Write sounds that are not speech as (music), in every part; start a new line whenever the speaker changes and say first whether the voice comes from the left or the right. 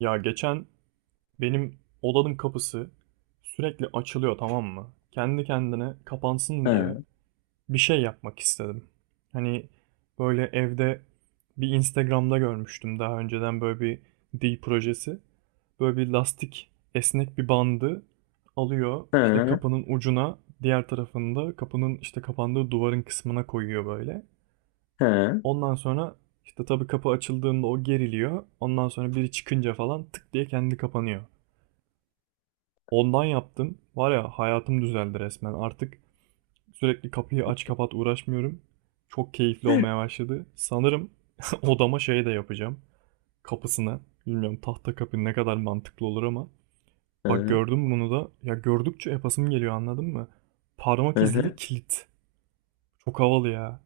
right: Ya geçen benim odanın kapısı sürekli açılıyor, tamam mı? Kendi kendine
left: (laughs)
right: kapansın diye
left: ha
right: bir şey yapmak istedim. Hani böyle evde bir Instagram'da görmüştüm daha önceden böyle bir dil projesi. Böyle bir lastik, esnek bir bandı alıyor işte
left: ha
right: kapının ucuna, diğer tarafında kapının işte kapandığı duvarın kısmına koyuyor böyle.
left: ha ha
right: Ondan sonra işte tabii kapı açıldığında o geriliyor. Ondan sonra biri çıkınca falan tık diye kendi kapanıyor. Ondan yaptım. Var ya, hayatım düzeldi resmen. Artık sürekli kapıyı aç kapat uğraşmıyorum. Çok keyifli olmaya başladı. Sanırım (laughs) odama şey de yapacağım. Kapısına. Bilmiyorum, tahta kapı ne kadar mantıklı olur ama. Bak
left: hı,
right: gördüm bunu da. Ya gördükçe yapasım geliyor, anladın mı? Parmak izli
left: hı.
right: kilit. Çok havalı ya.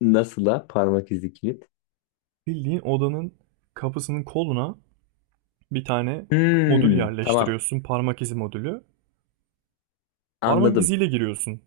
left: Nasıl la parmak izi kilit?
right: Bildiğin odanın kapısının koluna bir tane modül
left: Hmm, tamam
right: yerleştiriyorsun. Parmak izi modülü. Parmak
left: anladım.
right: iziyle giriyorsun.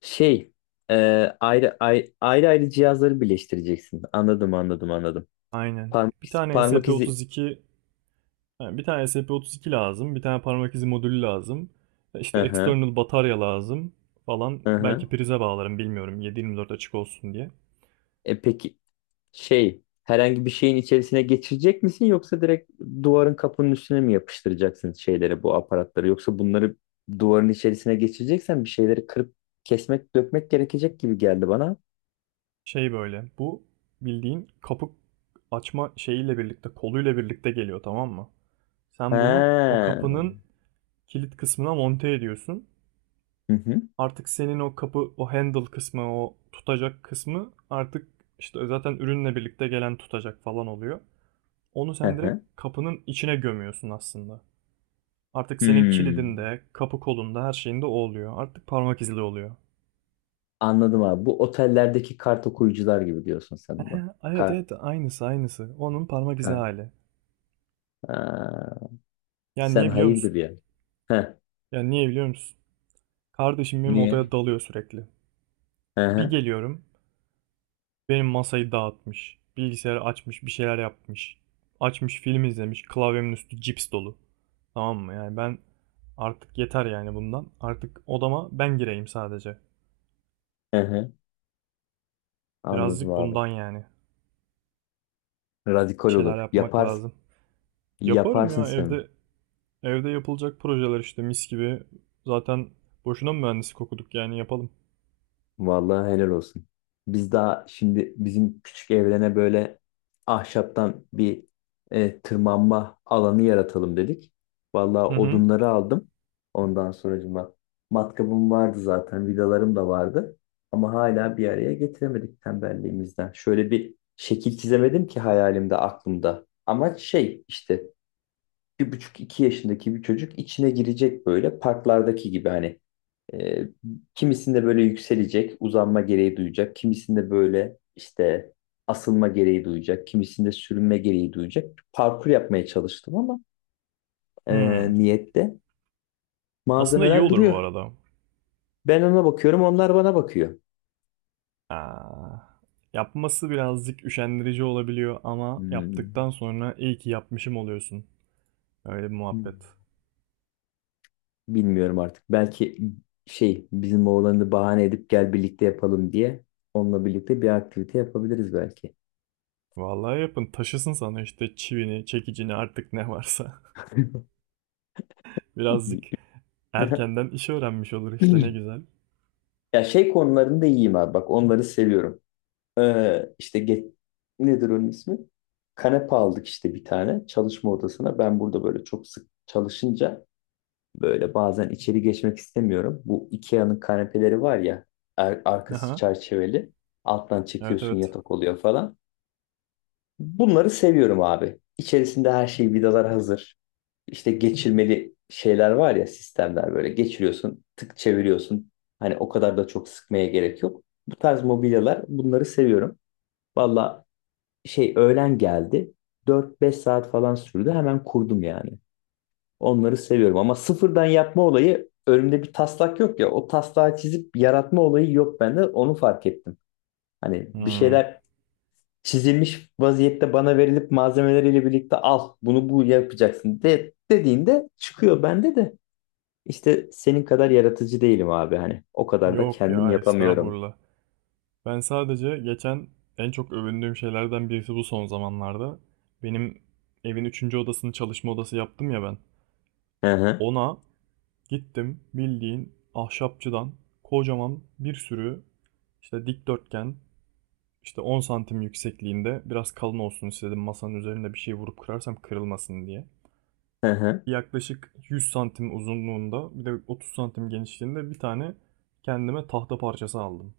left: Şey e, ayrı ayrı cihazları birleştireceksin. Anladım anladım anladım.
right: Aynen.
left: Parmak
right: Bir
left: izi,
right: tane
left: parmak izi.
right: SP32, yani bir tane SP32 lazım, bir tane parmak izi modülü lazım. İşte
left: Hı hı,
right: external batarya lazım falan.
left: hı hı.
right: Belki prize bağlarım, bilmiyorum, 7/24 açık olsun diye.
left: E peki şey herhangi bir şeyin içerisine geçirecek misin yoksa direkt duvarın kapının üstüne mi yapıştıracaksın şeyleri bu aparatları yoksa bunları duvarın içerisine geçireceksen bir şeyleri kırıp kesmek dökmek gerekecek gibi geldi bana.
right: Şey, böyle bu bildiğin kapı açma şeyiyle birlikte, koluyla birlikte geliyor, tamam mı?
left: He.
right: Sen bunu o
left: Hı
right: kapının kilit kısmına monte ediyorsun.
left: hı.
right: Artık senin o kapı, o handle kısmı, o tutacak kısmı artık işte zaten ürünle birlikte gelen tutacak falan oluyor. Onu
left: Hı
right: sen direkt
left: hı.
right: kapının içine gömüyorsun aslında. Artık senin
left: Hmm.
right: kilidinde, kapı kolunda, her şeyinde o oluyor. Artık parmak izli oluyor.
left: Anladım abi. Bu otellerdeki kart okuyucular gibi diyorsun
right: (laughs)
left: sen
right: Ehe,
left: buna.
right: evet
left: Kart.
right: evet, aynısı aynısı. Onun parmak izi
left: Kart.
right: hali.
left: Ha.
right: Yani
left: Sen
right: niye biliyor
left: hayırdır
right: musun?
left: ya. Heh.
right: Yani niye biliyor musun? Kardeşim benim odaya
left: Niye?
right: dalıyor sürekli.
left: Hı
right: Bir
left: hı.
right: geliyorum, benim masayı dağıtmış. Bilgisayarı açmış, bir şeyler yapmış. Açmış, film izlemiş, klavyemin üstü cips dolu. Tamam mı? Yani ben artık yeter yani bundan. Artık odama ben gireyim sadece.
left: Hı hı. Anladım
right: Birazcık
left: abi.
right: bundan yani.
left: Radikal
right: Bir şeyler
left: olur.
right: yapmak
left: Yaparsın.
right: lazım. Yaparım
left: Yaparsın
right: ya.
left: sen.
right: Evde, evde yapılacak projeler işte mis gibi. Zaten boşuna mı mühendislik okuduk, yani yapalım.
left: Vallahi helal olsun. Biz daha şimdi bizim küçük evrene böyle ahşaptan bir tırmanma alanı yaratalım dedik. Vallahi
right: Hı hı.
left: odunları aldım. Ondan sonracıma matkabım vardı zaten, vidalarım da vardı. Ama hala bir araya getiremedik tembelliğimizden. Şöyle bir şekil çizemedim ki hayalimde, aklımda. Amaç şey işte 1,5-2 yaşındaki bir çocuk içine girecek böyle parklardaki gibi hani e, kimisinde böyle yükselecek, uzanma gereği duyacak, kimisinde böyle işte asılma gereği duyacak, kimisinde sürünme gereği duyacak. Parkur yapmaya çalıştım ama e,
right: Hmm.
left: niyette
right: Aslında iyi
left: malzemeler
right: olur bu
left: duruyor.
right: arada.
left: Ben ona bakıyorum, onlar bana bakıyor.
right: Aa, yapması birazcık üşendirici olabiliyor ama
left: Hmm.
right: yaptıktan sonra iyi ki yapmışım oluyorsun. Öyle bir muhabbet.
left: Hmm. Bilmiyorum artık. Belki şey bizim oğlanı bahane edip gel birlikte yapalım diye onunla birlikte bir aktivite yapabiliriz belki.
right: Vallahi yapın, taşısın sana işte çivini, çekicini, artık ne varsa. (laughs) Birazcık
left: (laughs)
right: erkenden işi öğrenmiş olur işte, ne
left: (clears throat)
right: güzel.
left: Ya şey konularında iyiyim abi. Bak onları seviyorum. İşte get, nedir onun ismi? Kanepe aldık işte bir tane çalışma odasına. Ben burada böyle çok sık çalışınca böyle bazen içeri geçmek istemiyorum. Bu IKEA'nın kanepeleri var ya arkası
right: Aha.
left: çerçeveli. Alttan
right: Evet
left: çekiyorsun
right: evet.
left: yatak oluyor falan. Bunları seviyorum abi. İçerisinde her şey vidalar hazır. İşte geçirmeli şeyler var ya sistemler böyle geçiriyorsun, tık çeviriyorsun. Hani o kadar da çok sıkmaya gerek yok. Bu tarz mobilyalar bunları seviyorum. Valla şey öğlen geldi. 4-5 saat falan sürdü. Hemen kurdum yani. Onları seviyorum ama sıfırdan yapma olayı önümde bir taslak yok ya. O taslağı çizip yaratma olayı yok bende. Onu fark ettim. Hani bir
right: Hmm.
left: şeyler çizilmiş vaziyette bana verilip malzemeleriyle birlikte al bunu bu yapacaksın de, dediğinde çıkıyor bende de. İşte senin kadar yaratıcı değilim abi hani. O kadar da
right: Yok
left: kendim
right: ya,
left: yapamıyorum.
right: estağfurullah. Ben sadece geçen en çok övündüğüm şeylerden birisi bu son zamanlarda. Benim evin üçüncü odasını çalışma odası yaptım ya ben.
left: Hı hı.
right: Ona gittim, bildiğin ahşapçıdan kocaman bir sürü, işte dikdörtgen, işte 10 santim yüksekliğinde, biraz kalın olsun istedim masanın üzerinde bir şey vurup kırarsam kırılmasın diye,
left: Hı hı.
right: yaklaşık 100 santim uzunluğunda bir de 30 santim genişliğinde bir tane kendime tahta parçası aldım.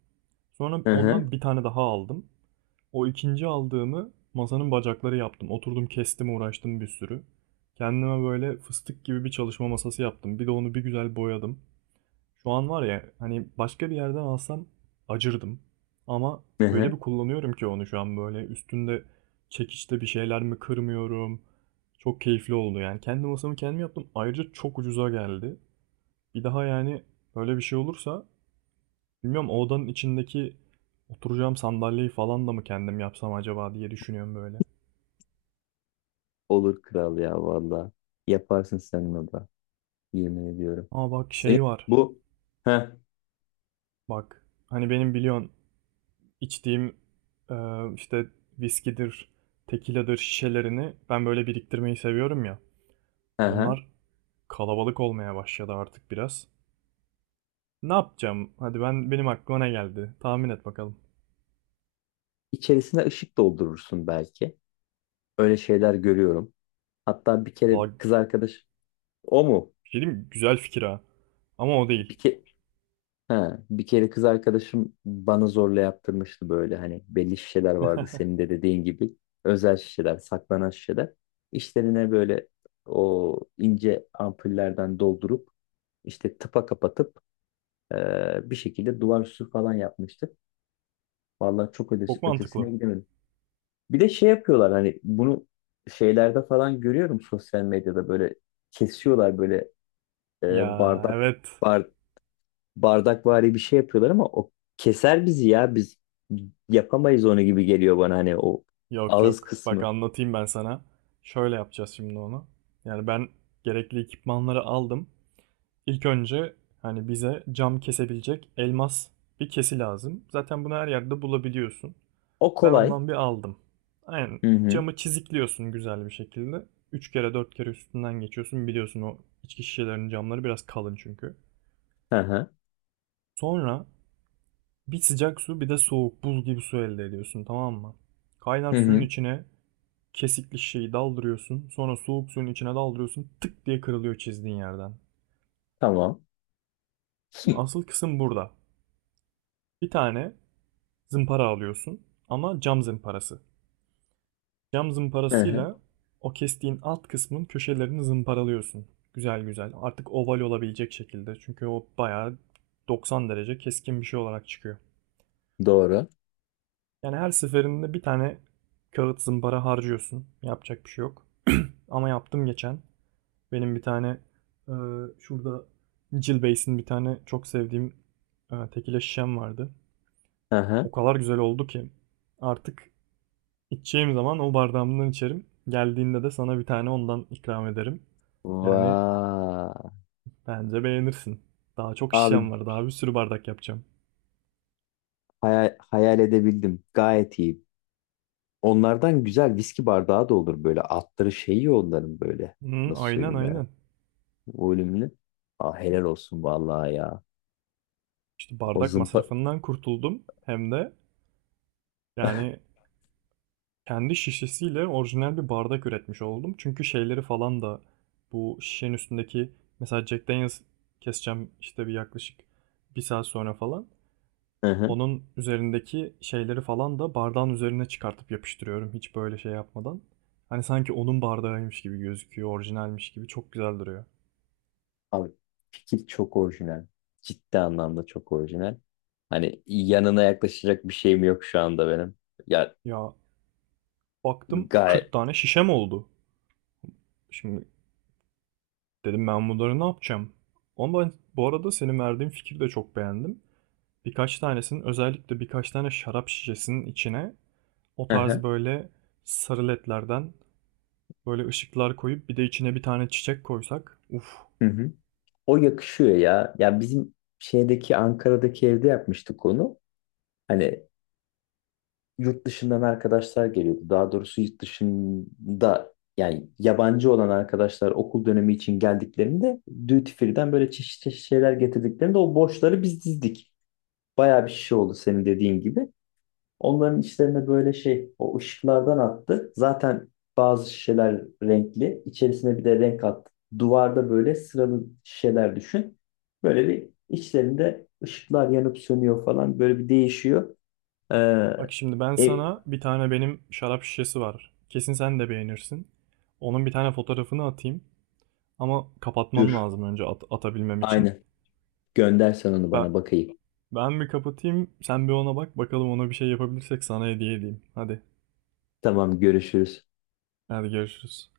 right: Sonra
left: Hı hı.
right: ondan bir tane daha aldım. O ikinci aldığımı masanın bacakları yaptım. Oturdum, kestim, uğraştım bir sürü. Kendime böyle fıstık gibi bir çalışma masası yaptım. Bir de onu bir güzel boyadım. Şu an var ya, hani başka bir yerden alsam acırdım. Ama
left: Hı
right: öyle bir
left: hı.
right: kullanıyorum ki onu şu an, böyle üstünde çekiçte bir şeyler mi kırmıyorum. Çok keyifli oldu yani. Kendi masamı kendim yaptım. Ayrıca çok ucuza geldi. Bir daha yani böyle bir şey olursa, bilmiyorum, o odanın içindeki oturacağım sandalyeyi falan da mı kendim yapsam acaba diye düşünüyorum böyle.
left: Olur kral ya valla. Yaparsın sen onu da. Yemin ediyorum.
right: Ama bak,
left: Senin
right: şey var.
left: bu hı
right: Bak hani benim biliyorsun içtiğim, e, işte viskidir, tekiladır şişelerini ben böyle biriktirmeyi seviyorum ya.
left: hı. Hı.
right: Onlar kalabalık olmaya başladı artık biraz. Ne yapacağım? Hadi, ben, benim aklıma ne geldi? Tahmin et bakalım.
left: İçerisine ışık doldurursun belki. Öyle şeyler görüyorum. Hatta bir kere
right: La,
left: kız arkadaş o mu?
right: bir şey diyeyim mi? Güzel fikir ha. Ama o değil.
left: Bir ke Ha, bir kere kız arkadaşım bana zorla yaptırmıştı böyle hani belli şişeler vardı senin
right: (laughs)
left: de dediğin gibi özel şişeler saklanan şişeler içlerine böyle o ince ampullerden doldurup işte tıpa kapatıp bir şekilde duvar süsü falan yapmıştık. Vallahi çok
right: Çok
left: ötesine
right: mantıklı.
left: gidemedim. Bir de şey yapıyorlar hani bunu şeylerde falan görüyorum sosyal medyada böyle kesiyorlar böyle
right: Ya
left: e, bardak
right: evet.
left: bardakvari bir şey yapıyorlar ama o keser bizi ya biz yapamayız onu gibi geliyor bana hani o
right: Yok
left: ağız
right: yok. Bak
left: kısmı.
right: anlatayım ben sana. Şöyle yapacağız şimdi onu. Yani ben gerekli ekipmanları aldım. İlk önce, hani bize cam kesebilecek elmas bir kesi lazım. Zaten bunu her yerde bulabiliyorsun.
left: O
right: Ben
left: kolay.
right: ondan bir aldım. Aynen,
left: Hı hı.
right: camı çizikliyorsun güzel bir şekilde. 3 kere 4 kere üstünden geçiyorsun. Biliyorsun o içki şişelerinin camları biraz kalın çünkü.
left: Hı hı.
right: Sonra bir sıcak su, bir de soğuk buz gibi su elde ediyorsun, tamam mı? Kaynar
left: Hı
right: suyun
left: hı.
right: içine kesikli şeyi daldırıyorsun. Sonra soğuk suyun içine daldırıyorsun. Tık diye kırılıyor çizdiğin yerden.
left: Tamam. (laughs)
right: Asıl kısım burada. Bir tane zımpara alıyorsun ama cam zımparası. Cam
left: Hı hı.
right: zımparasıyla o kestiğin alt kısmın köşelerini zımparalıyorsun. Güzel güzel. Artık oval olabilecek şekilde. Çünkü o bayağı 90 derece keskin bir şey olarak çıkıyor.
left: Doğru.
right: Yani her seferinde bir tane kağıt zımpara harcıyorsun. Yapacak bir şey yok. Ama yaptım geçen. Benim bir tane e, şurada Jill Bass'in bir tane çok sevdiğim tekile şişem vardı.
left: Hı hı.
right: O kadar güzel oldu ki artık İçeceğim zaman o bardağımdan içerim. Geldiğinde de sana bir tane ondan ikram ederim. Yani
left: Vaa.
right: bence beğenirsin. Daha çok şişem
left: Abi
right: var. Daha bir sürü bardak yapacağım.
left: hayal edebildim. Gayet iyi. Onlardan güzel viski bardağı da olur böyle. Altları şeyi onların böyle.
right: Hı,
left: Nasıl
right: aynen
left: söyleyeyim ben?
right: aynen.
left: Volümlü. Aa, helal olsun vallahi ya.
right: İşte
left: O
right: bardak
left: zımpa...
right: masrafından kurtuldum. Hem de yani kendi şişesiyle orijinal bir bardak üretmiş oldum. Çünkü şeyleri falan da, bu şişenin üstündeki, mesela Jack Daniels keseceğim işte bir, yaklaşık bir saat sonra falan.
left: Hı hı.
right: Onun üzerindeki şeyleri falan da bardağın üzerine çıkartıp yapıştırıyorum, hiç böyle şey yapmadan. Hani sanki onun bardağıymış gibi gözüküyor, orijinalmiş gibi çok güzel duruyor.
left: Abi fikir çok orijinal. Ciddi anlamda çok orijinal. Hani yanına yaklaşacak bir şeyim yok şu anda benim. Ya
right: Ya baktım 40
left: gayet.
right: tane şişem oldu. Şimdi dedim ben bunları ne yapacağım? Ama ben bu arada senin verdiğin fikri de çok beğendim. Birkaç tanesinin, özellikle birkaç tane şarap şişesinin içine o
left: Hı
right: tarz
left: hı.
right: böyle sarı ledlerden böyle ışıklar koyup bir de içine bir tane çiçek koysak. Uf.
left: Hı hı. O yakışıyor ya. Ya bizim şeydeki Ankara'daki evde yapmıştık onu. Hani yurt dışından arkadaşlar geliyordu. Daha doğrusu yurt dışında yani yabancı olan arkadaşlar okul dönemi için geldiklerinde duty free'den böyle çeşitli çeşit şeyler getirdiklerinde o boşları biz dizdik. Bayağı bir şişe oldu senin dediğin gibi. Onların içlerine böyle şey o ışıklardan attı. Zaten bazı şişeler renkli. İçerisine bir de renk attı. Duvarda böyle sıralı şişeler düşün. Böyle bir içlerinde ışıklar yanıp sönüyor falan. Böyle bir değişiyor.
right: Bak
left: Ee,
right: şimdi, ben
left: e,
right: sana, bir tane benim şarap şişesi var. Kesin sen de beğenirsin. Onun bir tane fotoğrafını atayım. Ama kapatmam
left: Dur.
right: lazım önce atabilmem için.
left: Aynen. Göndersen onu
right: Ben,
left: bana bakayım.
right: ben bir kapatayım, sen bir ona bak. Bakalım ona bir şey yapabilirsek sana hediye edeyim. Hadi,
left: Tamam görüşürüz.
right: hadi görüşürüz.